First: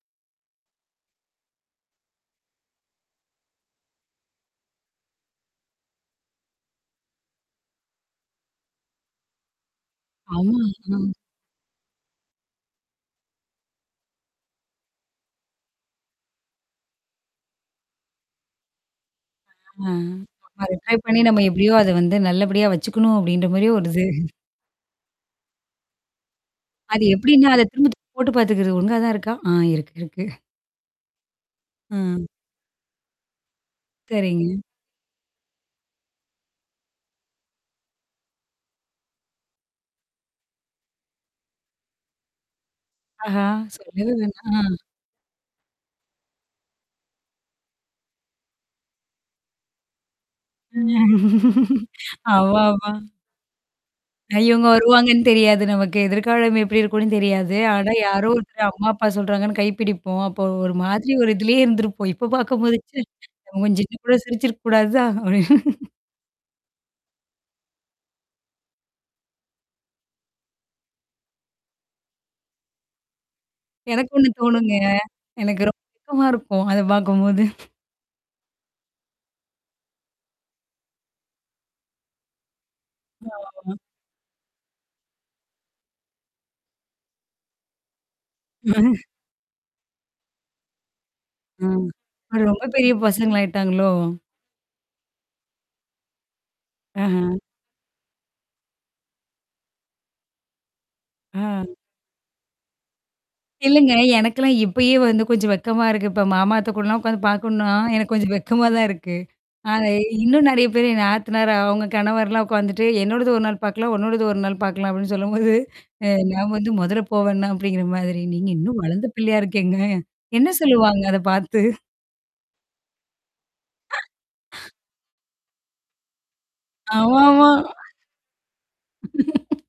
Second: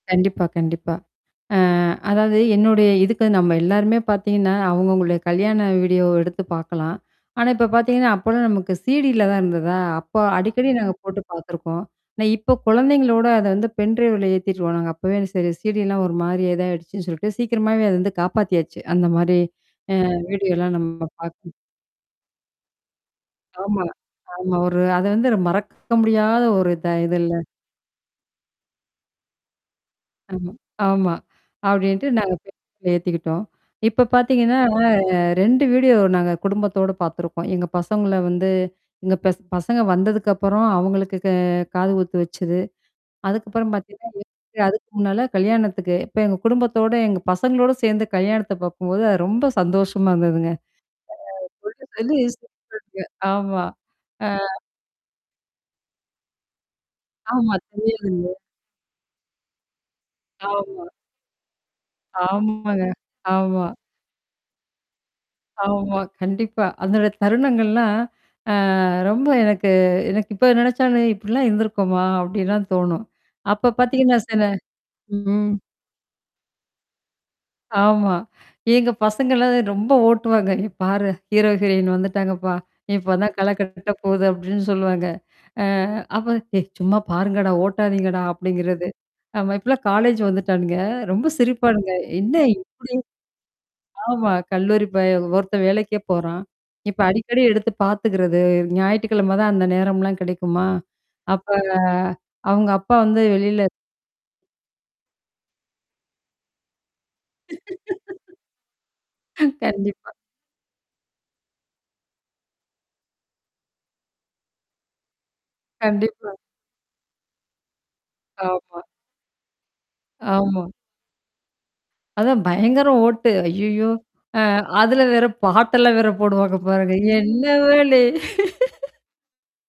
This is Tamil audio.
கண்டிப்பா, கண்டிப்பா. அ அதாவது என்னுடைய இதுக்கு நம்ம எல்லாருமே பார்த்தீங்கன்னா, அவுங்க அவங்களுடைய கல்யாண வீடியோ எடுத்து பார்கலாம். ஆனா, இப்ப பார்த்தீங்கன்னா, அப்போலாம் நமக்கு சிடில தான் இருந்ததா? அப்போ ஆமா, அடிக்கடி நாங்க ம். போட்டு பார்த்துருக்கோம். ஆனா இப்போ குழந்தைங்களோட அத வந்து பென் டிரைவல ஏத்திட்டுருவானுங்க. அப்பவே சரி சீடிலாம் ஒரு மாரியேயிடுச்சுன்னு சொல்லிட்டு சீக்கிரமாவே அது வந்து காப்பாத்தியாச்சு. அந்த மாரி. அ அ வீடியோலாம் ட்ரை நம்ம பண்ணி நம்ம பார்கணும். எப்டியோ அத வந்து நல்லபடியா வச்சுக்கணும் அப்டின்ற மாரியோ ஆமா. ஒரு இது. ஆமா. ஒரு அது வந்து மறக்க முடியாத ஒரு இதா அது இதுல்ல. எப்டின்னா, அத திரும்ப திரும்ப போட்டு பார்த்துக்குது ஒழுங்கா தான் இருக்கா? ஆ இருக்கு இருக்கு. ஆமா ஆமா. அப்டின்ட்டு ம். நாங்க பென்ட்ரைவ்ல ஏத்திக்கிட்டோம். இப்ப பார்த்தீங்கன்னா சரிங்க. வீடியோ நாங்க குடும்பத்தோடு பார்த்துருக்கோம். எங்க பசங்கள வந்து எங்க பச பசங்க வந்ததுக்கப்புறம் அவங்களுக்கு க காது குத்து வச்சது. ஆஹா! அதுக்கப்புறம் பார்த்தீங்கன்னா, சொல்லவே வேணா இதுமாரி ஆ. அதுக்கு முன்னால கல்யாணத்துக்கு. இப்ப எங்க குடும்பத்தோட எங்க பசங்களோட சேர்ந்து கல்யாணத்த பார்க்கும்போது அது ரொம்ப சந்தோஷமா இருந்ததுங்க. அது [unintelligible] ஆமாமா. சங்க. ஆமா. ஆ. ஐ இவங்க வருவாங்கன்னு தெரியாது நமக்கு, எதிர்காலம் எப்டி இருக்கும்னு ஆமா. தெரியாது. ஆனா யாரோ தெரியாதுங்க. ஒருத்தர் அம்மா அப்பா சொல்றாங்கன்னு கைப்பிடிப்போம். அப்போ ஒரு ஆமா. மாதிரி ஒரு இதிலேயே இருந்திருப்போம். இப்ப ஆமாங்க. பார்க்கும்பதுச்சு. ச்ச, ஆமா. அவங்க சின்ன கூட சிரிச்சிருக்கக்கூடாதா? அப்டின்னு. ஆமா. கண்டிப்பா. அதனுட தருணங்கள்லாம் ஆ ரொம்ப எனக்கு எனக்கு இப்ப நெனச்சானு இப்டிலாம் இருந்திருக்கோமா? அப்டின்லாம் தோணும். அப்ப எனக்கு பார்த்தீங்கன்னா ஒண்ணு சொன்னே. தோணுங்க. ம். எனக்கு ரொக்கமா இருக்கும். அத பார்க்கும்போது. ஆமா. எங்க பசங்கலா ரொம்ப ஓட்டுவாங்க. "ஏ பாரு ஹீரோஹிரன் வந்துட்டாங்கப்பா. நீ இப்ப தான் கல ஆமா. கட்ட போது" அப்டின்னு சொல்லுவாங்க. அ அப்ப ஏய்! சும்மா பாருங்கடா ஓட்டாதீங்கடா! அப்டிங்கிறது. ஆமா. இப்பலாம் காலேஜ் வந்துட்டானுங்க. ரொம்ப ம். சிரிப்பானுங்க. அ என்ன ரொம்ப பெரிய இப்டி? பசங்கள ஆாயிட்டாங்களோ! ஆமா. கல்லூரி பய ஒருத்தன் வேலைக்கே போறான். இப்ப ஆஹ. அடிக்கடி எடுத்து பார்த்துக்கிறது. ஞாயிற்றுக்கிழமை தான் அந்த நேரம்லாம் கிடைக்குமா? அப்ப ஆ. அவங்க அப்பா வந்து வெளில இ இல்லங்க. எனக்கெல்லாம் இப்பயே வந்து கொஞ்சம் வெக்கமா இருக்கு. இப்ப மாமா அத்த கூடலாம் உட்காந்து பார்க்கணுனா, எனக்கு கொஞ்சம் வெக்கமா தான் இருக்கு. அ கண்டிப்பா. இன்னும் நெறைய பேரு என் நாத்தனார் அவங்க கணவர்லாம் உட்காந்துட்டு என்னோடது ஒரு நாள் பார்க்கலாம், உன்னோடது ஒரு நாள் பார்க்கலாம் அப்டின்னு சொல்லும்போது அ கண்டிப்பா. நான் வந்து முதல்ல போவேணா அப்டிங்கிற மாதிரி. நீங்க இன்னும் ஆமா. வளர்ந்த பிள்ளையா இருக்கேங்க. என்ன ஆமா. சொல்லுவாங்க அத பார்த்து? அதான் பயங்கரம் ஓட்டு. ஐயய்யோ! அ அதுல வேற பாட்டெல்லாம் வேற போடுவாங்க பாருங்க, அமாமா. என்னவளே?